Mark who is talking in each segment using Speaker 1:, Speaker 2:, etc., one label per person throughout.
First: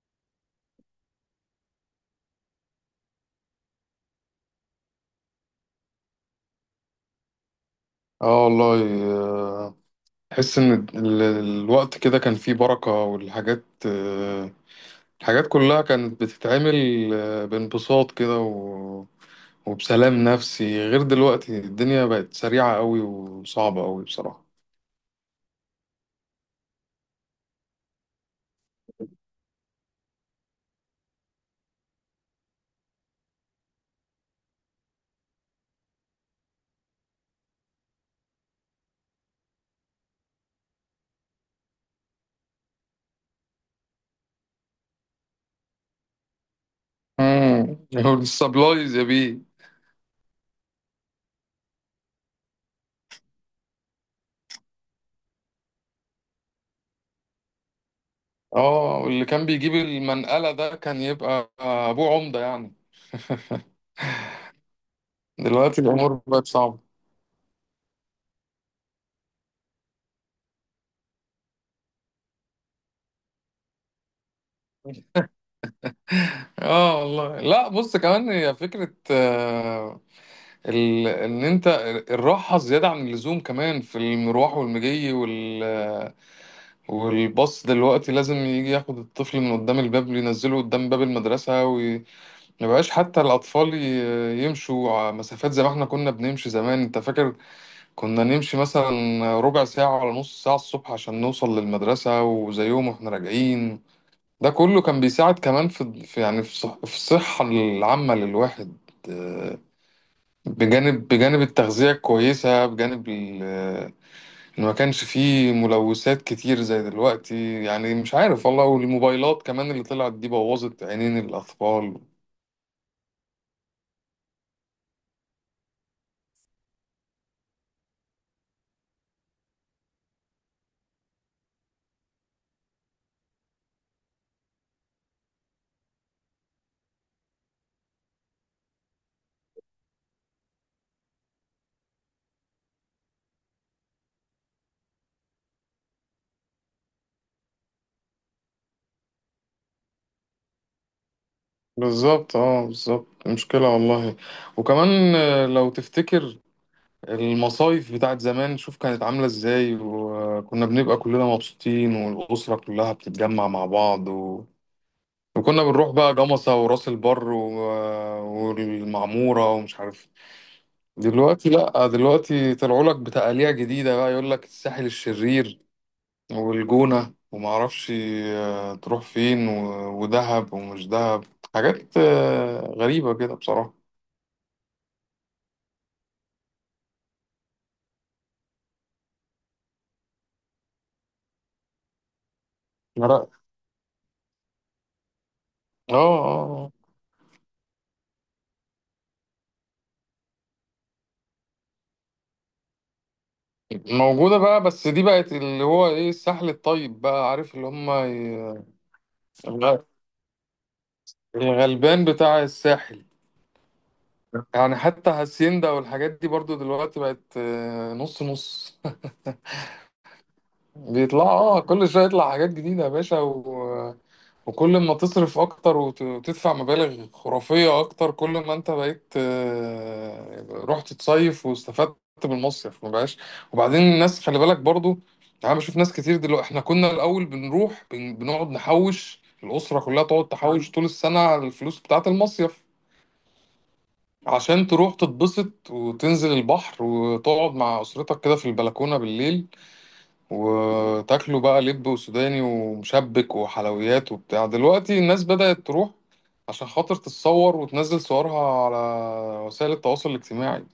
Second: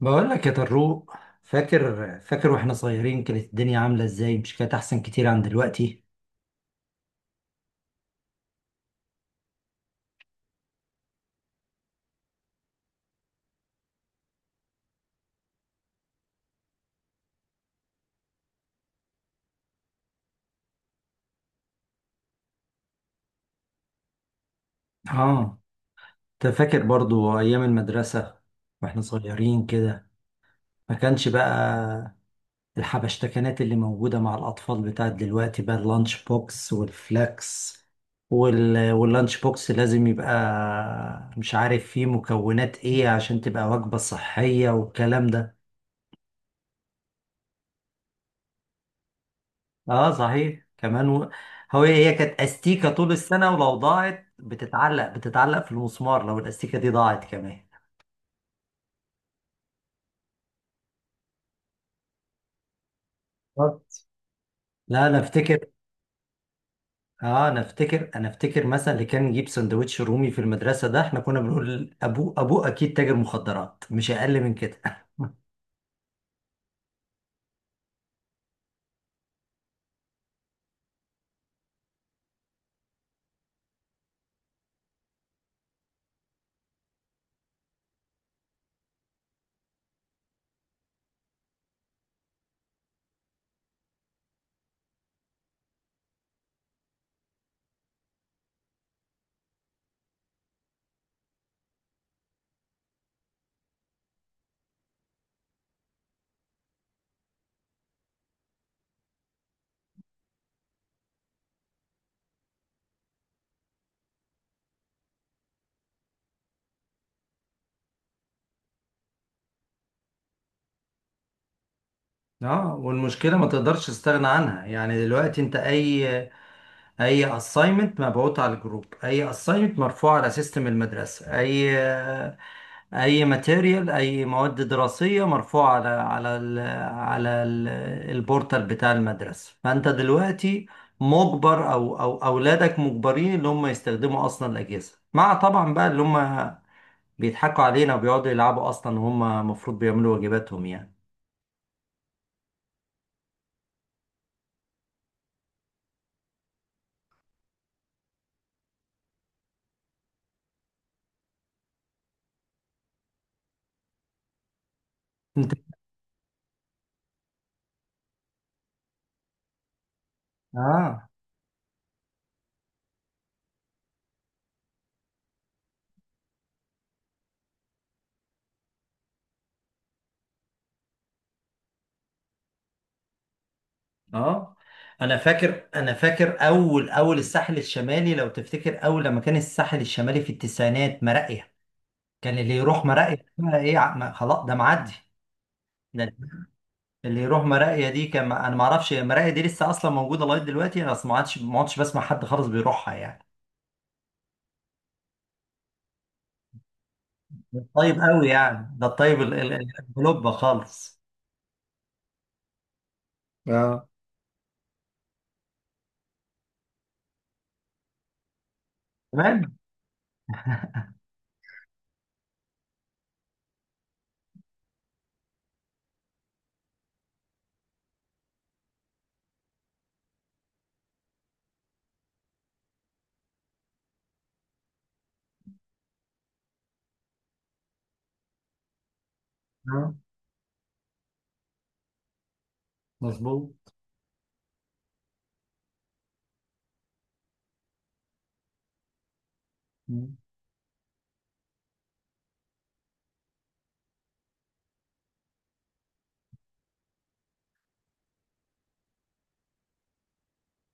Speaker 1: بقول لك يا طروق. فاكر واحنا صغيرين كانت الدنيا عاملة ازاي؟ مش كانت احسن كتير عن دلوقتي؟
Speaker 2: اه والله، آه، تحس ان الوقت كده كان فيه بركة، والحاجات، الحاجات كلها كانت بتتعمل بانبساط كده وبسلام نفسي، غير دلوقتي الدنيا بقت سريعة قوي وصعبة قوي بصراحة.
Speaker 1: اه، انت فاكر برضو ايام المدرسة واحنا صغيرين كده؟ ما كانش بقى الحبشتكنات اللي موجودة مع الاطفال بتاعت دلوقتي، بقى اللانش بوكس والفلاكس وال... واللانش بوكس لازم يبقى مش عارف فيه مكونات ايه عشان تبقى وجبة صحية والكلام ده.
Speaker 2: امم السبلايز يا بيه.
Speaker 1: اه صحيح كمان و... هي كانت استيكه طول السنه، ولو ضاعت بتتعلق في المسمار، لو الاستيكه دي ضاعت كمان.
Speaker 2: اه، واللي كان بيجيب المنقلة ده كان يبقى ابوه عمدة يعني.
Speaker 1: بالظبط. لا انا افتكر.
Speaker 2: دلوقتي الامور بقت صعبة.
Speaker 1: اه، انا افتكر انا افتكر مثلا اللي كان يجيب سندوتش رومي في المدرسه ده، احنا كنا بنقول ابوه اكيد تاجر مخدرات، مش اقل من كده.
Speaker 2: اه والله، لا بص، كمان هي فكرة ان انت الراحه زياده عن اللزوم، كمان في المروح والمجي، والباص دلوقتي لازم يجي ياخد الطفل من قدام الباب، ينزله قدام باب المدرسه، وما بقاش حتى الاطفال يمشوا مسافات زي ما احنا كنا بنمشي زمان. انت فاكر كنا نمشي مثلا ربع ساعه ولا نص ساعه الصبح عشان نوصل للمدرسه، وزيهم واحنا راجعين. ده كله كان بيساعد كمان في يعني في الصحه العامه للواحد، بجانب التغذية كويسة، بجانب إن ما كانش فيه ملوثات كتير زي دلوقتي. يعني مش عارف والله، والموبايلات كمان اللي طلعت دي بوظت عينين الأطفال.
Speaker 1: اه، والمشكله ما تقدرش تستغنى عنها يعني. دلوقتي انت اي اساينمنت مبعوت على الجروب، اي اساينمنت مرفوع على سيستم المدرسه، اي ماتيريال، اي مواد دراسيه مرفوعه على على ال على ال البورتال بتاع المدرسه. فانت دلوقتي مجبر، او اولادك مجبرين ان هم يستخدموا اصلا الاجهزه، مع طبعا بقى اللي هم بيضحكوا علينا وبيقعدوا يلعبوا اصلا، هم المفروض بيعملوا واجباتهم يعني.
Speaker 2: بالظبط، اه، بالظبط مشكلة والله. وكمان لو تفتكر المصايف بتاعت زمان، شوف كانت عاملة ازاي، وكنا بنبقى كلنا مبسوطين، والأسرة كلها بتتجمع مع بعض،
Speaker 1: انت
Speaker 2: وكنا بنروح بقى جمصة وراس البر والمعمورة ومش عارف.
Speaker 1: اه.
Speaker 2: دلوقتي لا، دلوقتي طلعوا لك بتقاليع جديدة بقى، يقول لك الساحل الشرير والجونة وما اعرفش تروح فين ودهب ومش دهب. حاجات غريبة كده بصراحة.
Speaker 1: اه، انا فاكر اول الساحل الشمالي لو تفتكر، اول لما كان الساحل الشمالي في التسعينات مراقيه، كان اللي يروح
Speaker 2: لا،
Speaker 1: مراقيه
Speaker 2: اه،
Speaker 1: بقى ايه؟ خلاص ده معدي. ده
Speaker 2: اه،
Speaker 1: اللي يروح مراقيا دي كان. انا ما اعرفش مراقيا دي لسه اصلا موجوده لغايه دلوقتي، انا أصلاً ما عادش بسمع حد خالص بيروحها يعني.
Speaker 2: آه. موجودة بقى، بس دي بقت اللي هو ايه، الساحل الطيب بقى، عارف اللي هم
Speaker 1: طيب قوي يعني، ده الطيب
Speaker 2: الغ-
Speaker 1: القلوب خالص.
Speaker 2: الغلبان بتاع الساحل.
Speaker 1: اه،
Speaker 2: يعني حتى هاسيندا والحاجات دي برضو دلوقتي بقت نص نص.
Speaker 1: تمام.
Speaker 2: بيطلع، اه، كل شويه يطلع حاجات جديده يا باشا، و... وكل ما تصرف اكتر وتدفع مبالغ خرافيه اكتر، كل ما انت بقيت رحت تصيف واستفدت بالمصيف ما بقاش. وبعدين الناس خلي بالك برضو، انا بشوف ناس كتير دلوقتي، احنا كنا الاول بنروح بنقعد نحوش، الاسره
Speaker 1: آه،
Speaker 2: كلها تقعد تحوش طول السنه على الفلوس بتاعه المصيف،
Speaker 1: مظبوط.
Speaker 2: عشان تروح تتبسط وتنزل البحر وتقعد مع اسرتك كده في البلكونه بالليل،
Speaker 1: مم.
Speaker 2: وتاكلوا بقى لب وسوداني ومشبك وحلويات وبتاع. دلوقتي الناس بدأت تروح عشان خاطر تتصور وتنزل صورها على وسائل التواصل الاجتماعي.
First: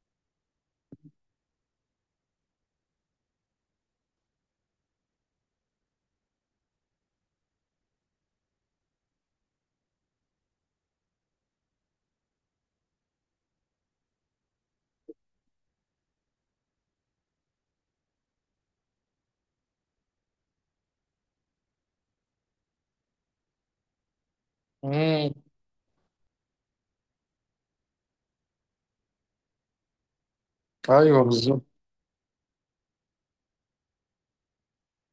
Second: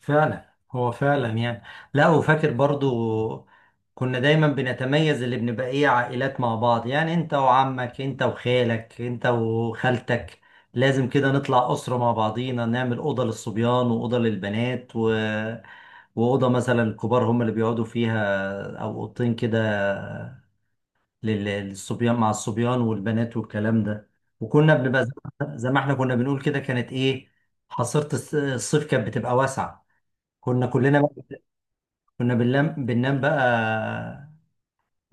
Speaker 1: فعلا، هو فعلا يعني. لا، وفاكر برضو كنا دايما بنتميز اللي بنبقى ايه، عائلات مع بعض. يعني انت وعمك، انت وخالك، انت وخالتك لازم كده نطلع أسرة مع بعضينا، نعمل أوضة للصبيان وأوضة للبنات و... وأوضة مثلا الكبار هم اللي بيقعدوا فيها، أو أوضتين كده للصبيان مع الصبيان والبنات، والكلام ده. وكنا بنبقى زي
Speaker 2: امم
Speaker 1: زي ما احنا كنا بنقول كده، كانت إيه، حصيرة الصيف كانت بتبقى واسعة. كنا كلنا
Speaker 2: ايوه
Speaker 1: بقى
Speaker 2: بالظبط.
Speaker 1: كنا بننام بقى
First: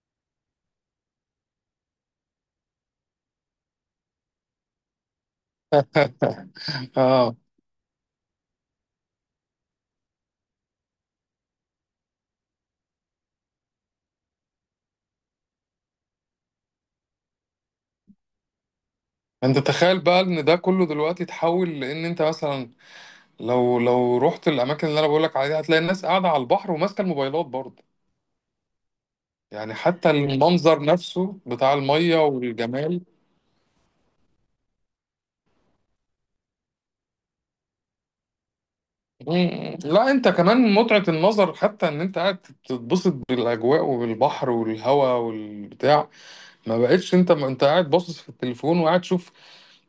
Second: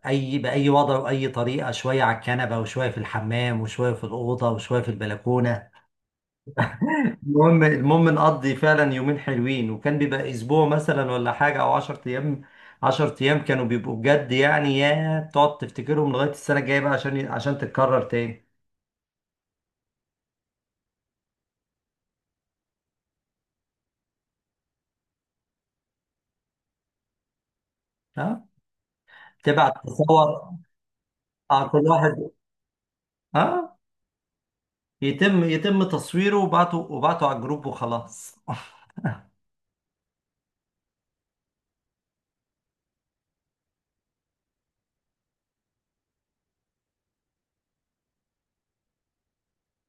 Speaker 1: أي بأي وضع وأي طريقة، شوية على الكنبة وشوية في الحمام وشوية في الأوضة وشوية في البلكونة.
Speaker 2: اه،
Speaker 1: المهم نقضي فعلا يومين حلوين، وكان بيبقى اسبوع مثلا ولا حاجه او 10 ايام. 10 ايام كانوا بيبقوا بجد يعني، يا تقعد تفتكرهم لغايه السنه الجايه بقى عشان تتكرر تاني.
Speaker 2: انت تخيل بقى ان ده كله دلوقتي اتحول، لان انت مثلا لو لو رحت الاماكن اللي انا بقولك عليها، هتلاقي الناس قاعده على البحر وماسكه الموبايلات برضه.
Speaker 1: ها،
Speaker 2: يعني
Speaker 1: تبعت
Speaker 2: حتى
Speaker 1: تصور.
Speaker 2: المنظر نفسه
Speaker 1: اه،
Speaker 2: بتاع
Speaker 1: كل
Speaker 2: الميه
Speaker 1: واحد
Speaker 2: والجمال.
Speaker 1: اه يتم تصويره وبعته على الجروب وخلاص.
Speaker 2: مم. لا، انت كمان متعة النظر حتى ان انت قاعد تتبسط بالاجواء والبحر والهواء والبتاع، ما بقتش. انت ما انت قاعد باصص في التليفون وقاعد تشوف.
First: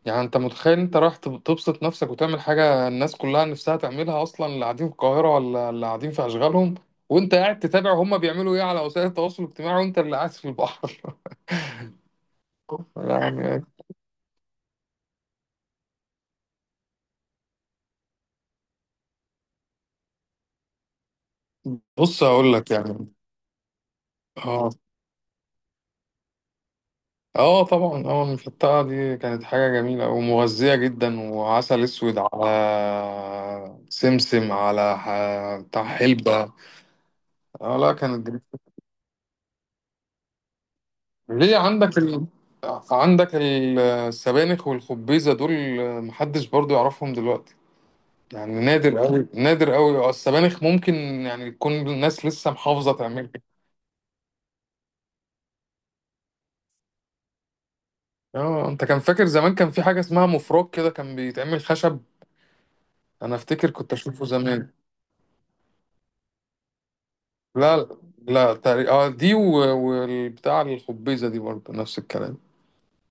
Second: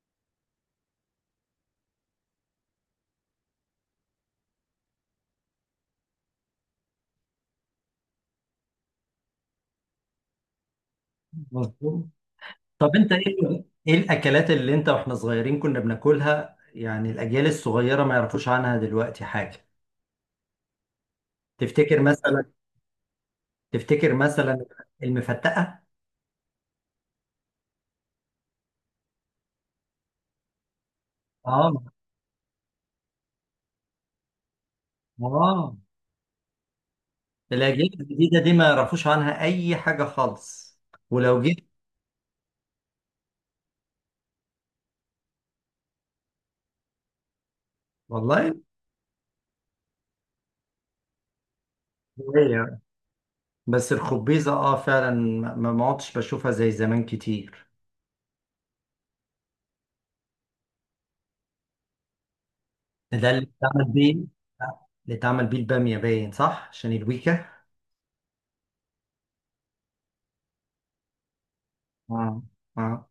Speaker 2: يعني انت متخيل انت رايح تبسط نفسك وتعمل حاجة الناس كلها نفسها تعملها اصلا، اللي قاعدين في القاهرة ولا اللي قاعدين في اشغالهم، وانت قاعد تتابع هما بيعملوا ايه على وسائل التواصل الاجتماعي وانت اللي قاعد في البحر.
Speaker 1: مظبوط. طب انت ايه،
Speaker 2: يعني.
Speaker 1: ايه الاكلات اللي انت واحنا صغيرين كنا بناكلها يعني الاجيال الصغيره ما يعرفوش عنها دلوقتي حاجه؟ تفتكر
Speaker 2: بص
Speaker 1: مثلا؟
Speaker 2: اقول لك يعني.
Speaker 1: تفتكر مثلا
Speaker 2: اه،
Speaker 1: المفتقه.
Speaker 2: اه، طبعا، اه، المفتقة دي كانت حاجة جميلة ومغذية جدا،
Speaker 1: اه،
Speaker 2: وعسل اسود على سمسم على
Speaker 1: اه،
Speaker 2: بتاع حلبة. اه، لا
Speaker 1: الاجيال
Speaker 2: كانت
Speaker 1: الجديده
Speaker 2: جميلة.
Speaker 1: دي ما يعرفوش عنها اي حاجه خالص. ولو
Speaker 2: ليه
Speaker 1: جيت،
Speaker 2: عندك السبانخ والخبيزة دول، محدش برضو يعرفهم دلوقتي.
Speaker 1: والله.
Speaker 2: يعني نادر قوي نادر قوي. اه، السبانخ ممكن يعني تكون الناس لسه
Speaker 1: هي.
Speaker 2: محافظة تعملها.
Speaker 1: بس الخبيزه اه فعلا ما عدتش بشوفها زي زمان كتير.
Speaker 2: اه، انت كان فاكر زمان كان في حاجة اسمها مفرك كده، كان بيتعمل خشب.
Speaker 1: ده
Speaker 2: انا
Speaker 1: اللي
Speaker 2: افتكر
Speaker 1: اتعمل
Speaker 2: كنت
Speaker 1: بيه.
Speaker 2: اشوفه زمان.
Speaker 1: اللي اتعمل بيه الباميه باين، صح؟ عشان الويكا.
Speaker 2: لا، لا، تقريبا اه دي والبتاع، الخبيزة دي برضه نفس الكلام،
Speaker 1: اه، اه،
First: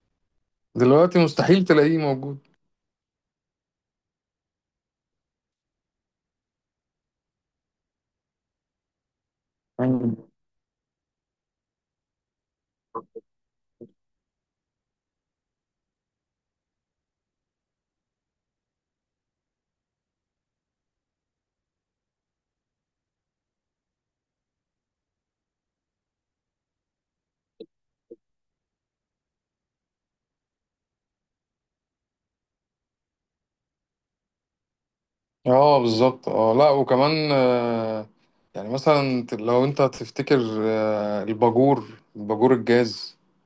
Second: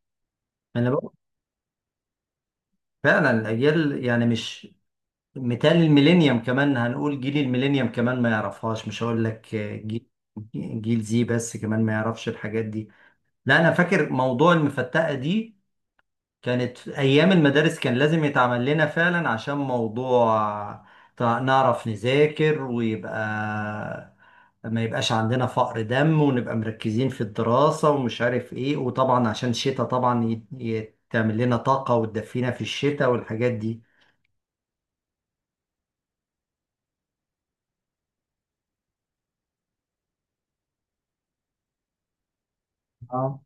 Speaker 1: انا بقول
Speaker 2: دلوقتي مستحيل تلاقيه موجود.
Speaker 1: فعلا الاجيال يعني مش مثال الميلينيوم كمان، هنقول جيل الميلينيوم كمان ما يعرفهاش. مش هقول لك جيل
Speaker 2: مم.
Speaker 1: جيل زي، بس كمان ما يعرفش الحاجات دي. لا انا فاكر موضوع المفتقه دي، كانت في أيام المدارس كان لازم يتعمل لنا فعلا عشان موضوع نعرف نذاكر، ويبقى ما يبقاش عندنا فقر دم، ونبقى مركزين في الدراسة ومش عارف ايه. وطبعا عشان الشتاء، طبعا تعمل لنا طاقة وتدفينا في الشتاء والحاجات دي.
Speaker 2: اه بالظبط، اه لا، وكمان يعني مثلا لو انت تفتكر الباجور الجاز
Speaker 1: اه،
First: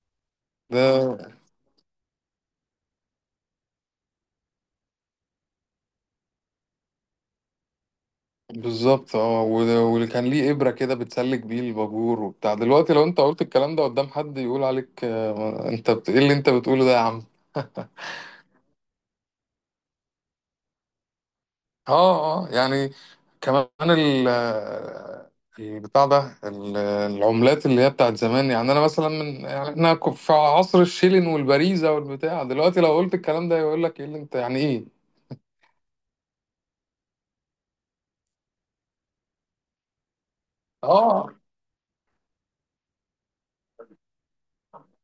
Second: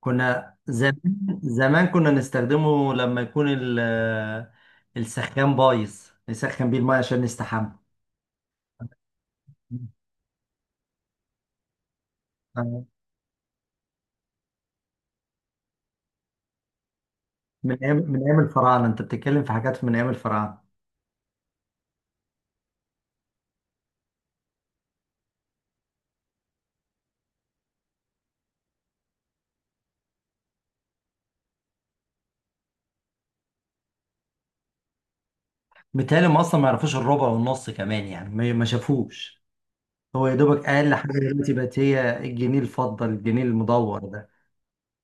Speaker 1: كنا زمان
Speaker 2: ده.
Speaker 1: زمان كنا نستخدمه لما يكون السخان بايظ، نسخن بيه الماء عشان نستحمى.
Speaker 2: بالظبط، اه، واللي كان ليه إبرة كده بتسلك بيه الباجور وبتاع، دلوقتي لو انت قلت الكلام ده قدام حد، يقول عليك آه، انت ايه اللي انت بتقوله ده يا عم.
Speaker 1: من ايام الفراعنه، انت بتتكلم في حاجات من ايام الفراعنه.
Speaker 2: اه، اه، يعني كمان البتاع ده العملات اللي هي بتاعت زمان. يعني انا مثلا من، يعني احنا في عصر الشيلين والبريزة والبتاع، دلوقتي لو قلت الكلام ده يقول لك ايه اللي انت، يعني ايه؟
Speaker 1: متهيألي هم اصلا ما يعرفوش الربع والنص كمان يعني، ما شافوش. هو يا دوبك اقل حاجه
Speaker 2: اه
Speaker 1: دلوقتي بقت هي الجنيه الفضه، الجنيه المدور ده.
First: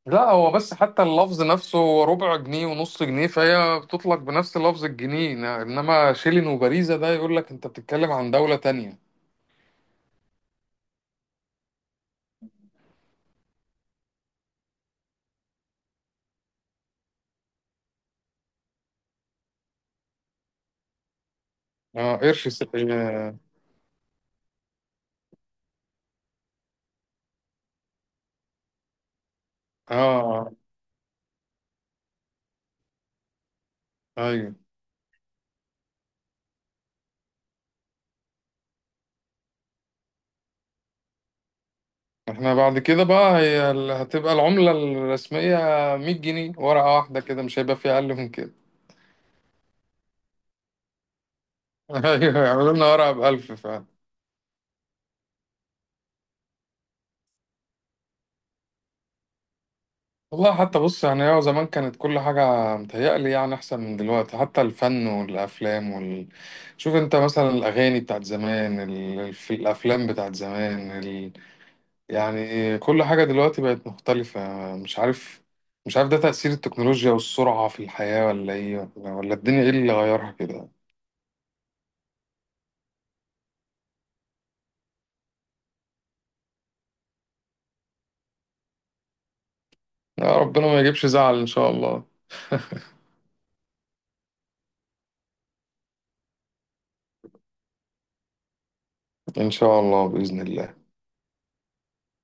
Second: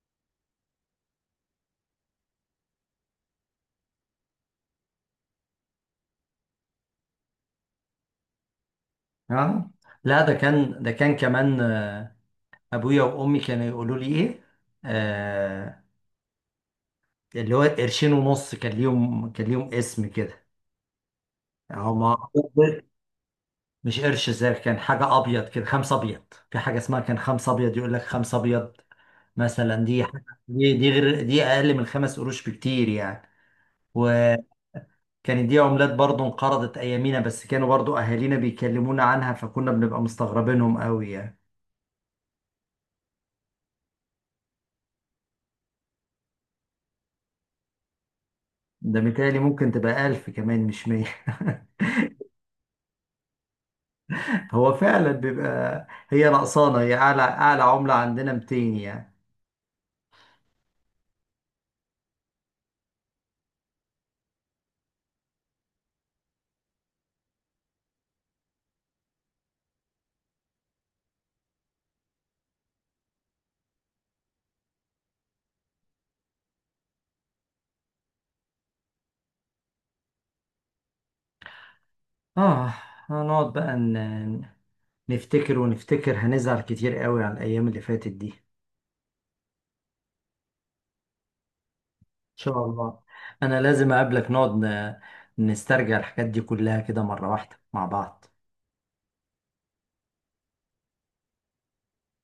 Speaker 2: لا، هو بس حتى اللفظ نفسه، هو ربع جنيه ونص جنيه، فهي بتطلق بنفس لفظ الجنيه، انما شيلين وبريزة ده يقول لك انت بتتكلم عن دولة تانية.
Speaker 1: ها، لا، ده كان كمان آه، ابويا وامي كانوا يقولوا لي ايه، آه، اللي هو قرشين ونص، كان ليهم اسم كده هما.
Speaker 2: اه، قرش اه،
Speaker 1: مش قرش زي، كان حاجه ابيض كده، خمسه ابيض. في حاجه اسمها كان خمسه ابيض، يقول لك خمسه ابيض مثلا.
Speaker 2: آه،
Speaker 1: دي حاجة
Speaker 2: آه،
Speaker 1: دي غير دي، اقل من خمس قروش بكتير يعني. وكانت
Speaker 2: ايوه.
Speaker 1: دي عملات برضو انقرضت ايامينا، بس كانوا برضو اهالينا بيكلمونا عنها، فكنا بنبقى مستغربينهم قوي يعني.
Speaker 2: احنا بعد كده بقى، هي هتبقى العملة الرسمية 100 جنيه ورقة واحدة كده، مش هيبقى في أقل من كده.
Speaker 1: ده متهيألي ممكن تبقى ألف كمان، مش مية.
Speaker 2: أيوة يعملوا لنا ورقة بألف فعلا.
Speaker 1: هو فعلا بيبقى هي نقصانة، هي أعلى أعلى عملة عندنا 200 يعني.
Speaker 2: والله، حتى بص، يعني هو زمان كانت كل حاجة متهيألي يعني أحسن من دلوقتي، حتى الفن والأفلام شوف أنت مثلا الأغاني بتاعت زمان، الأفلام بتاعت زمان يعني كل حاجة دلوقتي بقت مختلفة. مش عارف، ده تأثير التكنولوجيا والسرعة في الحياة ولا إيه، ولا الدنيا إيه اللي غيرها كده.
Speaker 1: آه، هنقعد بقى نفتكر ونفتكر، هنزعل كتير قوي على الأيام اللي فاتت دي.
Speaker 2: يا ربنا ما يجيبش زعل إن شاء الله.
Speaker 1: شاء الله. انا لازم اقابلك نقعد نسترجع الحاجات دي كلها كده مرة واحدة مع بعض.
Speaker 2: إن شاء الله بإذن الله.